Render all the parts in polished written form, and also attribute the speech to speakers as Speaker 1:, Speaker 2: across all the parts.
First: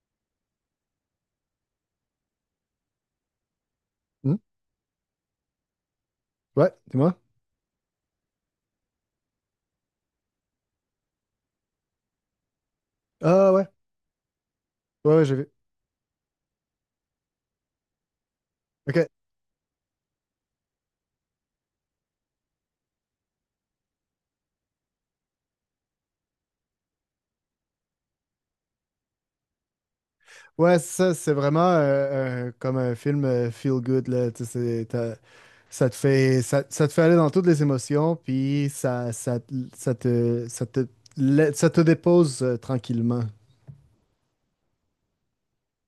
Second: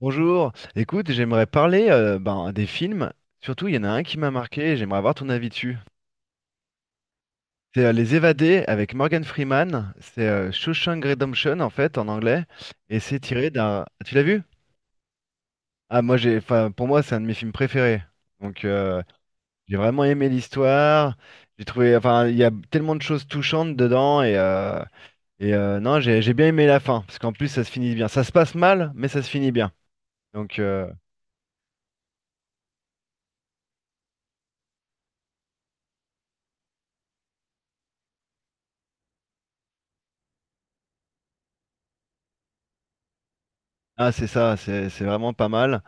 Speaker 1: Bonjour, écoute, j'aimerais parler ben, des films. Surtout, il y en a un qui m'a
Speaker 2: Hmm?
Speaker 1: marqué et j'aimerais avoir ton avis dessus.
Speaker 2: Ouais, dis-moi.
Speaker 1: C'est Les Évadés avec Morgan Freeman. C'est Shawshank Redemption en fait en anglais.
Speaker 2: Ah ouais,
Speaker 1: Tu l'as vu?
Speaker 2: ouais, ouais, j'ai vu.
Speaker 1: Enfin, pour moi, c'est un de mes films préférés. Donc
Speaker 2: Ok.
Speaker 1: j'ai vraiment aimé l'histoire. Enfin, il y a tellement de choses touchantes dedans. Non, j'ai bien aimé la fin. Parce qu'en plus ça se finit bien. Ça se passe mal mais ça se finit bien. Donc...
Speaker 2: Ouais,
Speaker 1: euh,
Speaker 2: ça, c'est vraiment comme un film feel good, là. Tu sais, ça te fait aller dans toutes les émotions, puis ça te, ça te, ça te dépose tranquillement.
Speaker 1: Ah, c'est ça, c'est vraiment pas mal.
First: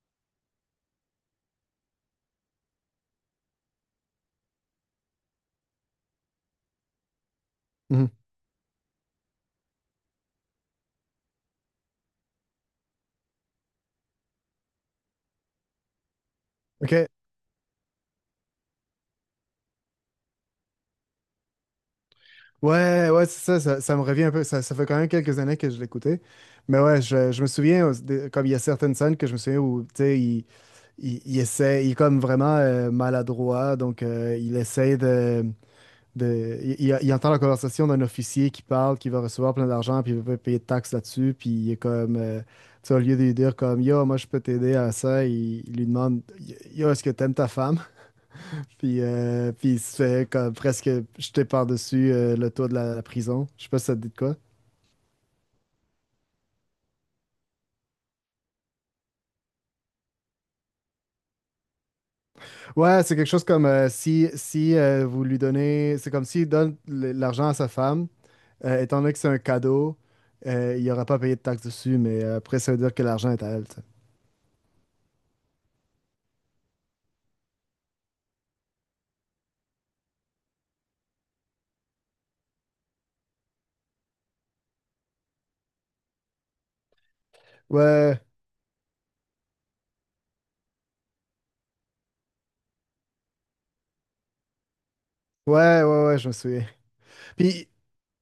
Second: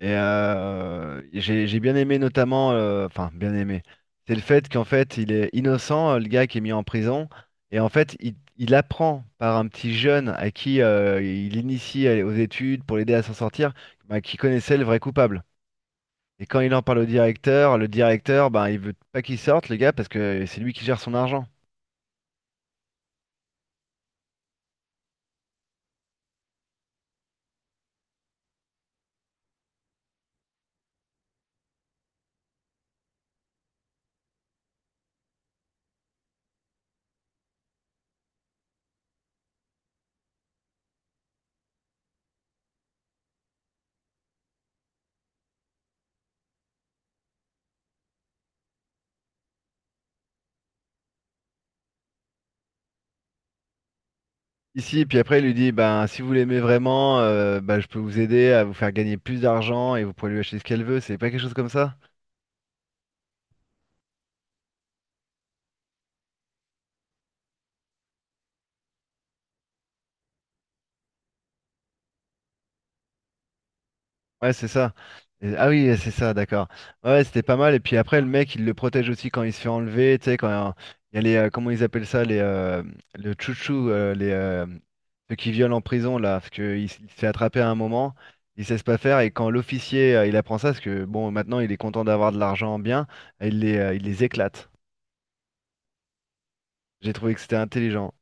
Speaker 1: Et j'ai bien aimé notamment, enfin bien aimé, c'est le fait qu'en fait il est innocent, le gars qui est mis en prison, et en
Speaker 2: Mhm.
Speaker 1: fait il apprend par un petit jeune à qui il initie aux études pour l'aider à s'en sortir, bah, qui connaissait le vrai coupable. Et quand il en parle au
Speaker 2: Ok.
Speaker 1: directeur, le directeur, ben il veut pas qu'il sorte le gars parce que c'est lui qui gère son argent.
Speaker 2: Ouais, ouais, c'est ça, ça me revient un peu. Ça fait quand même quelques années que je l'écoutais. Mais ouais, je me souviens, comme il y a certaines scènes que je me souviens où, tu sais, il essaie, il est comme vraiment maladroit, donc il essaie il entend la conversation d'un officier qui parle, qui va recevoir plein d'argent, puis il veut pas payer de taxes là-dessus, puis il est comme, tu sais, au lieu de lui dire comme, yo, moi je peux t'aider à ça, il lui demande, yo, est-ce que t'aimes ta femme? Puis il se fait comme presque jeter par-dessus le toit de la prison. Je sais pas si ça te dit de quoi.
Speaker 1: Ici, puis après, il lui dit, ben, si vous l'aimez vraiment, ben, je peux vous aider à vous faire gagner plus d'argent et vous pourrez lui acheter ce qu'elle veut. C'est pas quelque chose comme ça?
Speaker 2: Ouais, c'est quelque chose comme si vous lui donnez, c'est comme s'il donne l'argent à sa femme, étant donné que c'est un cadeau, il n'aura pas payé de taxes dessus, mais après, ça veut dire que l'argent est à elle. Tu sais.
Speaker 1: Ouais, c'est ça. Ah, oui, c'est ça, d'accord. Ouais, ouais, c'était pas mal. Et puis après, le mec, il le protège aussi quand il se fait enlever. Tu sais, quand il y a les, comment ils appellent ça, les, le chouchou, les, ceux qui violent en prison, là, parce il se fait attraper à un moment,
Speaker 2: Ouais,
Speaker 1: il sait pas faire. Et quand l'officier, il apprend ça, parce que bon, maintenant, il est content d'avoir de l'argent bien, il les éclate.
Speaker 2: ouais, ouais, ouais, je me souviens.
Speaker 1: J'ai trouvé que c'était
Speaker 2: Puis,
Speaker 1: intelligent.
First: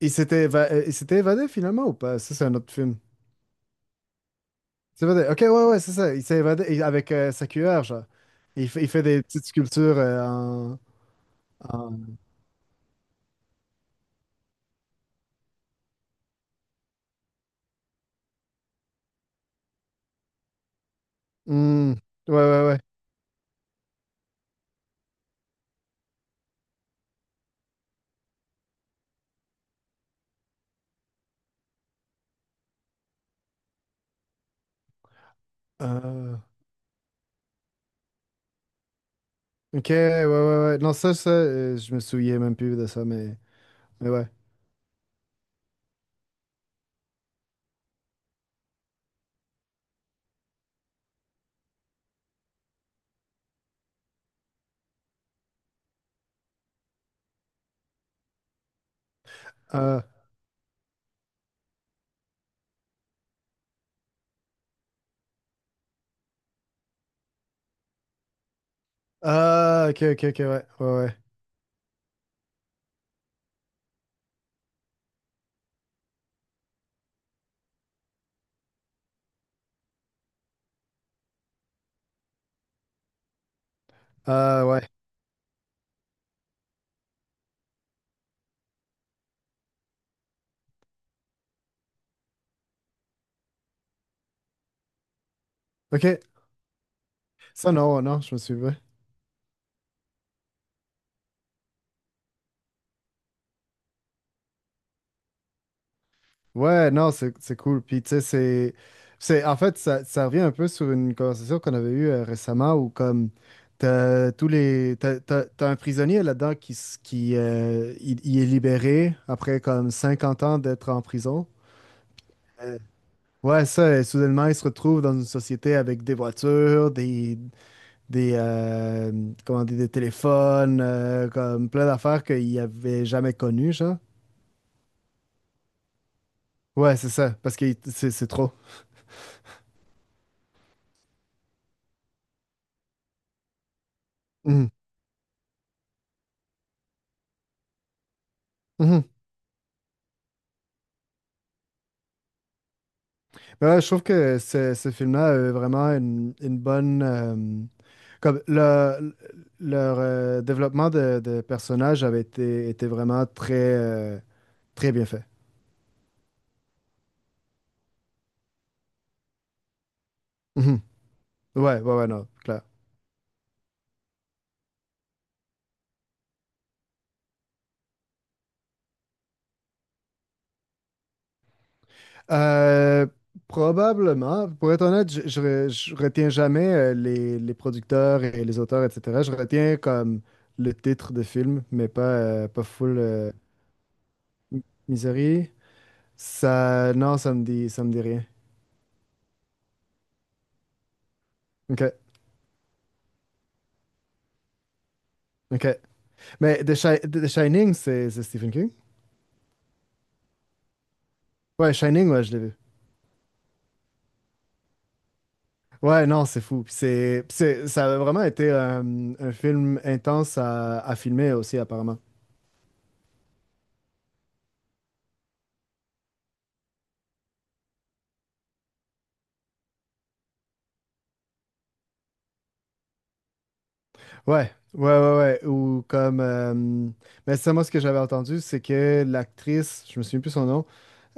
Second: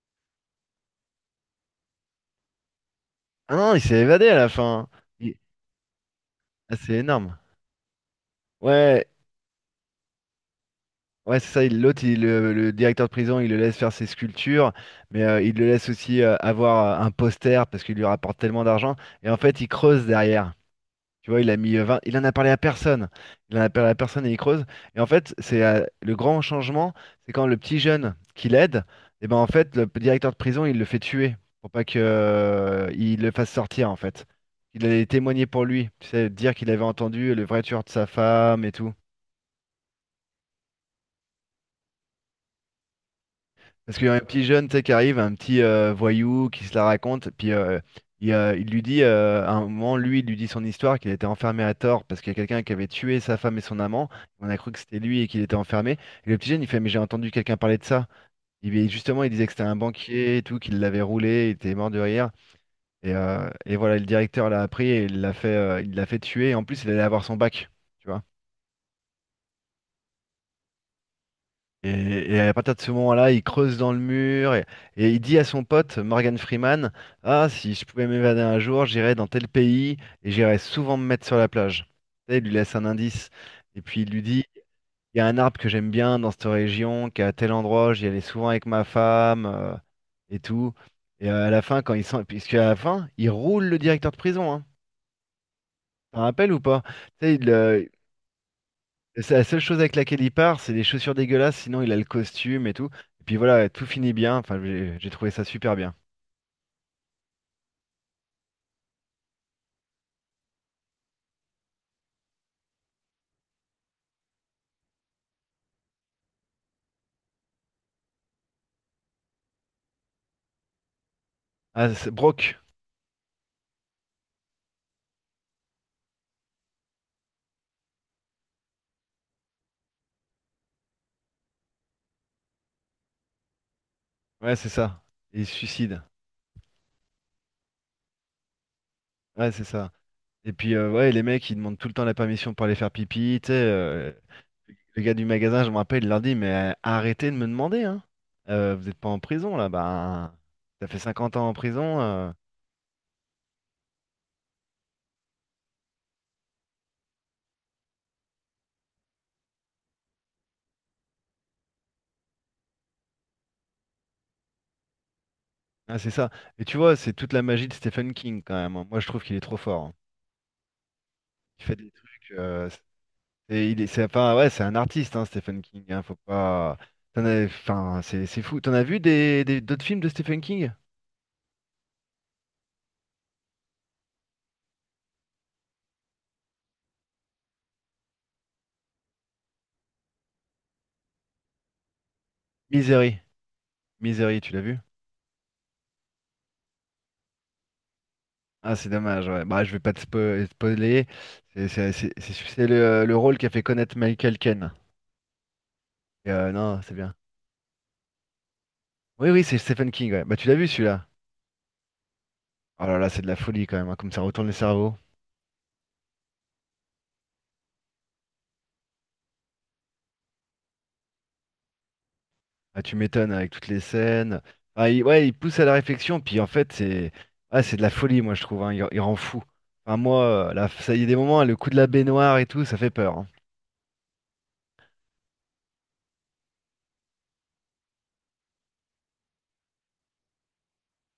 Speaker 2: il s'était évadé finalement ou pas? Ça, c'est un autre film.
Speaker 1: Ah non, il s'est évadé à la fin.
Speaker 2: Il s'est évadé.
Speaker 1: Il-
Speaker 2: Ok, ouais, ouais, c'est ça. Il s'est évadé
Speaker 1: Ah,
Speaker 2: et
Speaker 1: c'est
Speaker 2: avec
Speaker 1: énorme.
Speaker 2: sa cuillère, genre. Il fait
Speaker 1: Ouais,
Speaker 2: des petites sculptures
Speaker 1: ouais, c'est ça.
Speaker 2: en-
Speaker 1: L'autre, le directeur de prison, il le laisse faire ses sculptures, mais il le laisse aussi avoir un poster parce qu'il lui rapporte tellement d'argent. Et en fait, il creuse derrière. Tu vois, il a mis
Speaker 2: Hmm.
Speaker 1: 20 il en a
Speaker 2: Ouais,
Speaker 1: parlé à
Speaker 2: ouais, ouais.
Speaker 1: personne. Il en a parlé à personne et il creuse. Et en fait, c'est le grand changement, c'est quand le petit jeune qui l'aide, et ben en fait, directeur de prison, il le fait tuer pour pas que il le fasse sortir en fait. Il allait témoigner pour lui, tu sais,
Speaker 2: Euh,
Speaker 1: dire qu'il avait entendu le vrai tueur de sa femme et tout.
Speaker 2: Ok, ouais, ouais, ouais. Non, je me souviens même plus de ça, mais,
Speaker 1: Parce qu'il
Speaker 2: mais
Speaker 1: y a un
Speaker 2: ouais.
Speaker 1: petit jeune, tu sais, qui arrive, un petit voyou qui se la raconte, puis il lui dit, à un moment, lui, il lui dit son histoire, qu'il était enfermé à tort parce qu'il y a quelqu'un qui avait tué sa femme et son amant. On a cru que c'était lui et qu'il était enfermé. Et le petit jeune, il fait, mais j'ai entendu quelqu'un parler de ça. Et justement, il disait que c'était un
Speaker 2: Ah,
Speaker 1: banquier et tout, qu'il l'avait roulé, il était mort de rire. Et voilà, le directeur l'a appris et il l'a fait tuer. Et en plus, il allait avoir son bac, tu vois.
Speaker 2: ah, ok, ok, ok, ouais, ouais, ouais.
Speaker 1: Et à partir de ce moment-là, il creuse dans le mur et il dit à son pote Morgan Freeman, ah, si je pouvais m'évader un jour, j'irais dans tel pays et j'irais souvent me mettre sur la plage. Tu sais, il lui laisse un indice. Et puis il lui dit,
Speaker 2: Ah, ouais.
Speaker 1: il y a un arbre que j'aime bien dans cette région, qui est à tel endroit, j'y allais souvent avec ma femme et tout. Et à la fin, quand il sent, puisque à la fin, il roule le directeur de prison, hein.
Speaker 2: Ok,
Speaker 1: T'en rappelles ou pas? Tu sais, il,
Speaker 2: ça,
Speaker 1: euh,
Speaker 2: non, ouais, non, je me souviens.
Speaker 1: c'est la seule chose avec laquelle il part, c'est les chaussures dégueulasses, sinon il a le costume et tout. Et puis voilà, tout finit bien. Enfin, j'ai trouvé ça super bien.
Speaker 2: Ouais, non, c'est cool. Puis, tu sais, en fait, ça revient un peu sur une conversation qu'on avait eue récemment où, comme, t'as tous les. T'as un prisonnier là-dedans qui, s- qui il est libéré après, comme, 50 ans d'être en prison.
Speaker 1: Ah, c'est Brock.
Speaker 2: Euh, Ouais, ça, soudainement, ils se retrouvent dans une société avec des voitures, des, euh, comment dire, des téléphones, comme plein d'affaires qu'ils n'avaient jamais connues, genre.
Speaker 1: Ouais, c'est ça. Et il se suicide.
Speaker 2: Ouais, c'est ça, parce que c'est trop.
Speaker 1: Ouais, c'est ça. Et puis, ouais, les mecs, ils demandent tout le temps la permission pour aller faire pipi. Tu sais,
Speaker 2: Mhm.
Speaker 1: le gars du magasin, je me rappelle, il leur dit, mais arrêtez de me demander, hein. Vous n'êtes
Speaker 2: Mhm.
Speaker 1: pas en prison, là. Bah, ça fait 50 ans en prison.
Speaker 2: Mais ouais, je trouve que ce film-là a vraiment une bonne, comme leur développement de personnages avait été, était vraiment très, très bien fait.
Speaker 1: Ah, c'est ça. Et tu vois, c'est toute la magie de Stephen King, quand même, hein. Moi, je trouve qu'il est trop fort, hein.
Speaker 2: Mhm.
Speaker 1: Il fait
Speaker 2: Ouais,
Speaker 1: des
Speaker 2: ouais, ouais, non,
Speaker 1: trucs.
Speaker 2: clair.
Speaker 1: Et il est, c'est, enfin, ouais, c'est un artiste, hein, Stephen King, hein. Faut pas. Enfin, c'est fou. T'en as vu des, d'autres films de Stephen King?
Speaker 2: Euh, Probablement. Pour être honnête, je retiens jamais les producteurs et les auteurs, etc. Je retiens comme le titre de film, mais pas full
Speaker 1: Misery. Misery, tu l'as vu?
Speaker 2: Misery. Ça, non, ça me dit rien.
Speaker 1: Ah, c'est dommage. Ouais. Bah, je vais pas te spoiler. C'est
Speaker 2: OK,
Speaker 1: c'est- c'est- c'est- c'est le rôle qui a fait connaître Michael Caine.
Speaker 2: OK.
Speaker 1: Et,
Speaker 2: Mais
Speaker 1: non, c'est bien.
Speaker 2: The Shining, c'est Stephen King?
Speaker 1: Oui, oui, c'est Stephen King, ouais. Bah, tu l'as vu celui-là?
Speaker 2: Ouais, Shining, ouais, je l'ai vu.
Speaker 1: Oh là là, c'est de la folie quand même, hein, comme ça retourne le cerveau.
Speaker 2: Ouais, non, c'est fou. Puis ça a vraiment été un film intense à filmer aussi, apparemment.
Speaker 1: Ah, tu m'étonnes avec toutes les scènes. Ah, ouais, il pousse à la réflexion, puis en fait, c'est de la folie, moi, je trouve, hein. Il rend fou. Enfin, moi, là, ça y est, des moments, hein, le coup de la baignoire et tout, ça fait peur, hein.
Speaker 2: Ouais, ouais, ouais, ouais. Ou comme. Mais ça, moi, ce que j'avais entendu, c'est que l'actrice, je me souviens plus son nom,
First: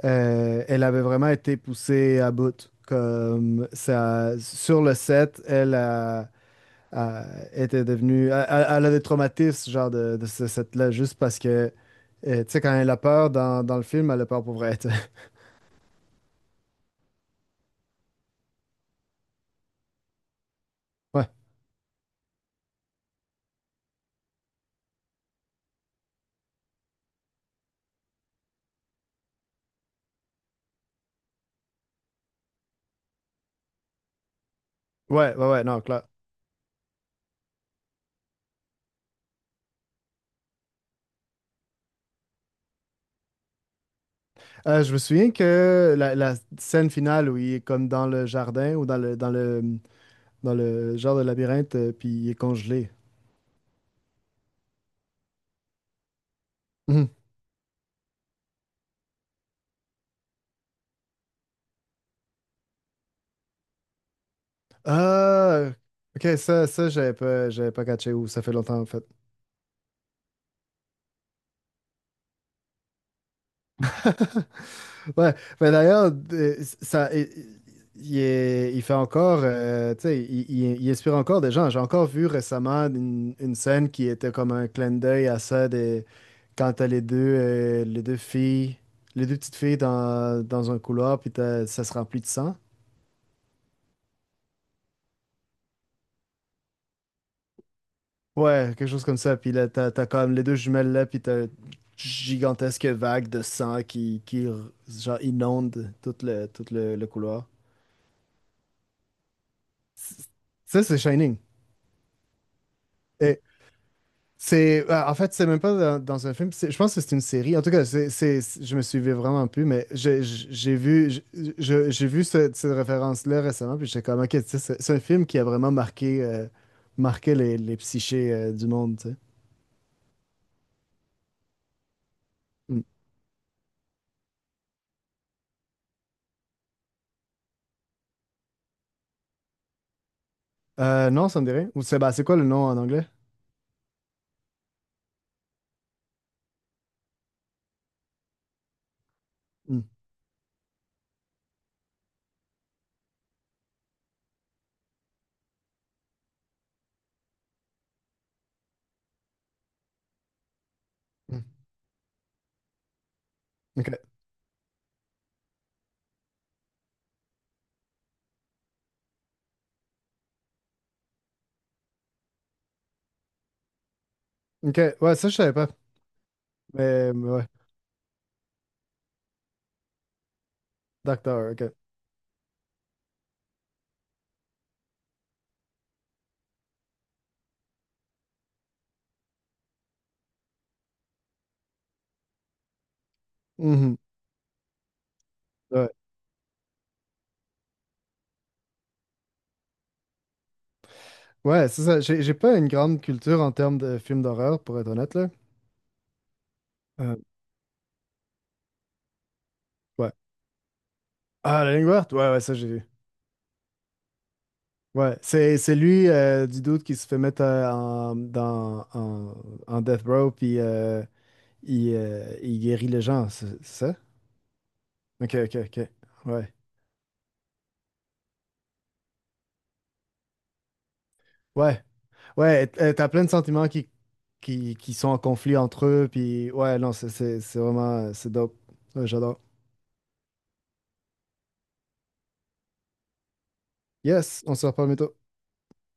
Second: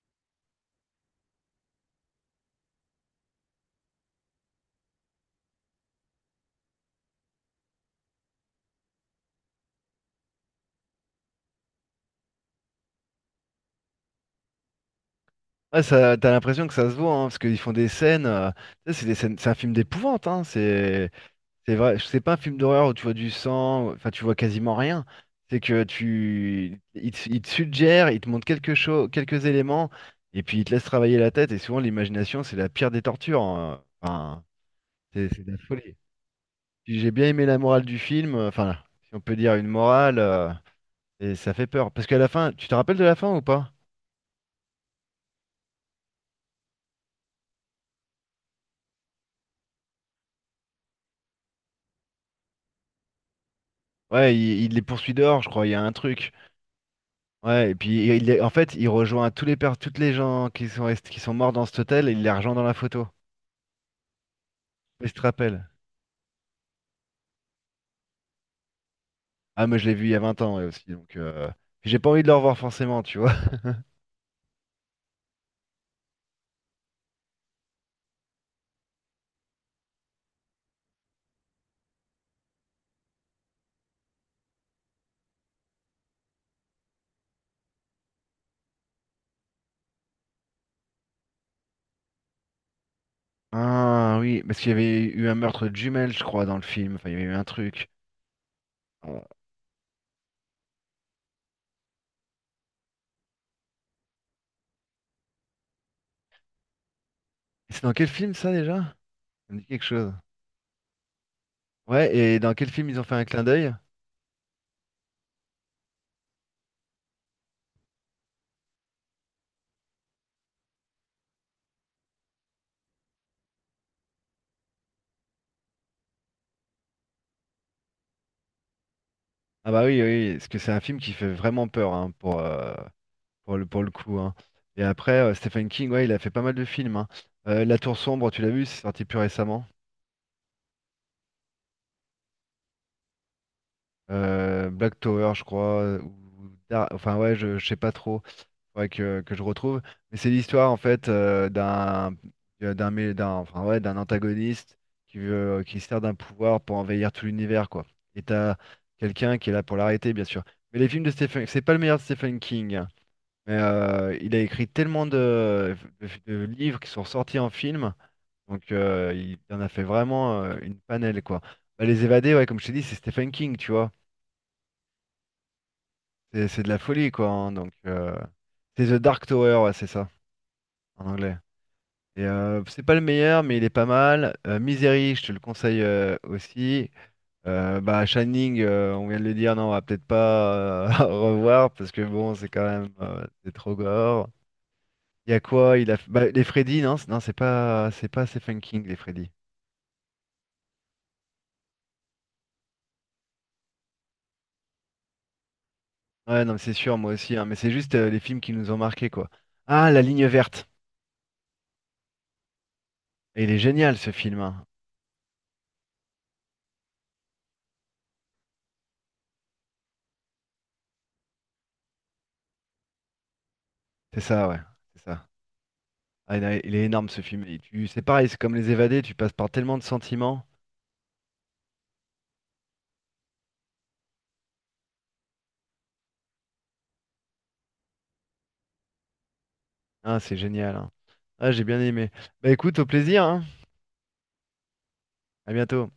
Speaker 2: elle avait vraiment été poussée à bout. Comme ça, sur le set, elle a- était devenue. Elle a des traumatismes, genre, de ce set-là, juste parce que. Tu sais, quand elle a peur dans le film, elle a peur pour vrai. Tu sais.
Speaker 1: Ouais, ça, t'as l'impression que ça se voit, hein, parce qu'ils font des scènes. Ça, c'est des scènes, c'est un film d'épouvante. Hein,
Speaker 2: Ouais,
Speaker 1: c'est vrai, c'est pas un film d'horreur où tu vois du sang, enfin, tu vois quasiment rien. C'est que tu. Il te, Il te suggère, il te montre quelque chose, quelques éléments, et puis il te laisse travailler la tête, et souvent, l'imagination, c'est la pire des tortures, hein. Enfin, c'est
Speaker 2: ouais, ouais,
Speaker 1: de la
Speaker 2: ouais, non,
Speaker 1: folie.
Speaker 2: clair.
Speaker 1: Puis j'ai bien aimé la morale du film, enfin, si on peut dire une morale, et ça fait peur. Parce qu'à la fin, tu te rappelles de la fin ou pas?
Speaker 2: Je me souviens que la scène finale où il est comme dans le jardin ou dans le genre de labyrinthe, puis il est congelé.
Speaker 1: Ouais, il les poursuit dehors, je crois, il y a un truc.
Speaker 2: Mhm.
Speaker 1: Ouais, et puis en fait, il rejoint tous les toutes les gens qui sont qui sont morts dans cet hôtel et il les rejoint dans la photo. Et je te rappelle.
Speaker 2: Ah, ok, ça j'avais pas catché ou ça fait longtemps en fait.
Speaker 1: Ah, moi, je l'ai vu il y a 20 ans ouais, aussi, donc j'ai pas envie de le revoir forcément, tu vois.
Speaker 2: Ouais, mais d'ailleurs, ça, il fait encore, tu sais, il inspire encore des gens. J'ai encore vu récemment une scène qui était comme un clin d'œil à ça quand t'as les deux filles, les deux petites filles dans un couloir, puis ça se remplit de sang.
Speaker 1: Ah oui, parce qu'il y avait eu un meurtre de jumelles, je crois, dans le film. Enfin, il y avait eu un truc.
Speaker 2: Ouais, quelque chose comme
Speaker 1: Euh,
Speaker 2: ça. Puis là, t'as comme les deux jumelles là, puis t'as une gigantesque vague de sang qui, inonde tout le couloir.
Speaker 1: C'est dans quel film ça déjà? Ça me dit quelque chose.
Speaker 2: C- Ça, c'est Shining.
Speaker 1: Ouais, et dans quel film ils ont fait un
Speaker 2: Et
Speaker 1: clin d'œil?
Speaker 2: c'est, en fait, c'est même pas dans un film. Je pense que c'est une série. En tout cas, je me suivais vraiment plus, mais j'ai vu, j'ai vu cette référence-là récemment, puis j'étais comme, ok, tu sais, c'est un film qui a vraiment marqué les psychés, du monde, tu sais.
Speaker 1: Ah bah oui, oui, parce que c'est un film qui fait vraiment peur, hein,
Speaker 2: Mm.
Speaker 1: pour le coup, hein. Et après, Stephen King, ouais, il a fait pas mal de films, hein. La Tour Sombre, tu l'as vu, c'est sorti plus récemment.
Speaker 2: Non, ça me dirait. Ou c'est bah, c'est quoi le nom en anglais?
Speaker 1: Black Tower, je crois. Ou enfin ouais, je sais pas trop. Faudrait que je retrouve.
Speaker 2: Mm.
Speaker 1: Mais c'est l'histoire en fait d'un enfin, ouais, d'un antagoniste qui veut qui sert d'un pouvoir pour envahir tout l'univers quoi. Et t'as quelqu'un qui est là pour l'arrêter bien sûr. Mais les films de
Speaker 2: Mm.
Speaker 1: Stephen, c'est pas le meilleur de Stephen King, hein. Mais
Speaker 2: Ok.
Speaker 1: il a écrit tellement de, de livres qui sont sortis en film, donc il en a fait vraiment une panelle quoi. Bah, les évadés, ouais, comme je t'ai dit, c'est Stephen King, tu vois.
Speaker 2: Ok. Ouais, ça, je savais pas.
Speaker 1: C'est de la folie
Speaker 2: Mais
Speaker 1: quoi,
Speaker 2: mais ouais.
Speaker 1: hein, donc c'est The Dark Tower, ouais, c'est ça en anglais.
Speaker 2: Docteur, ok.
Speaker 1: Et, c'est pas le meilleur, mais il est pas mal. Misery, je te le conseille aussi. Bah, Shining, on vient de le dire, non, on va peut-être pas revoir parce que bon, c'est quand même c'est trop
Speaker 2: Mhm.
Speaker 1: gore. Il y a quoi?
Speaker 2: Ouais.
Speaker 1: Il a bah, les Freddy, non, non, c'est pas Stephen King les Freddy.
Speaker 2: Ouais, c'est ça. J'ai pas une grande culture en termes de films d'horreur, pour être honnête, là.
Speaker 1: Ouais, non, mais c'est sûr, moi
Speaker 2: Euh,
Speaker 1: aussi, hein, mais c'est juste les films qui nous ont marqués quoi. Ah, La
Speaker 2: ouais.
Speaker 1: Ligne verte.
Speaker 2: Ah, La Ligne verte? Ouais, ouais, ça, j'ai vu.
Speaker 1: Et il est génial ce film, hein.
Speaker 2: Ouais. C'est lui du doute qui se fait mettre en Death Row, puis il guérit les gens, c'est ça?
Speaker 1: C'est ça, ouais, c'est ça.
Speaker 2: Ok, ok, ok.
Speaker 1: Ah,
Speaker 2: Ouais.
Speaker 1: il est énorme ce film. Et c'est pareil, c'est comme Les Évadés, tu passes par tellement de sentiments.
Speaker 2: Ouais, ouais, et t'as plein de sentiments qui sont en conflit entre eux, puis ouais, non, c'est vraiment, c'est dope. Ouais, j'adore.
Speaker 1: Ah, c'est génial, hein. Ah, j'ai bien aimé. Bah écoute, au plaisir, hein.
Speaker 2: Yes, on se reparle bientôt.
Speaker 1: À bientôt.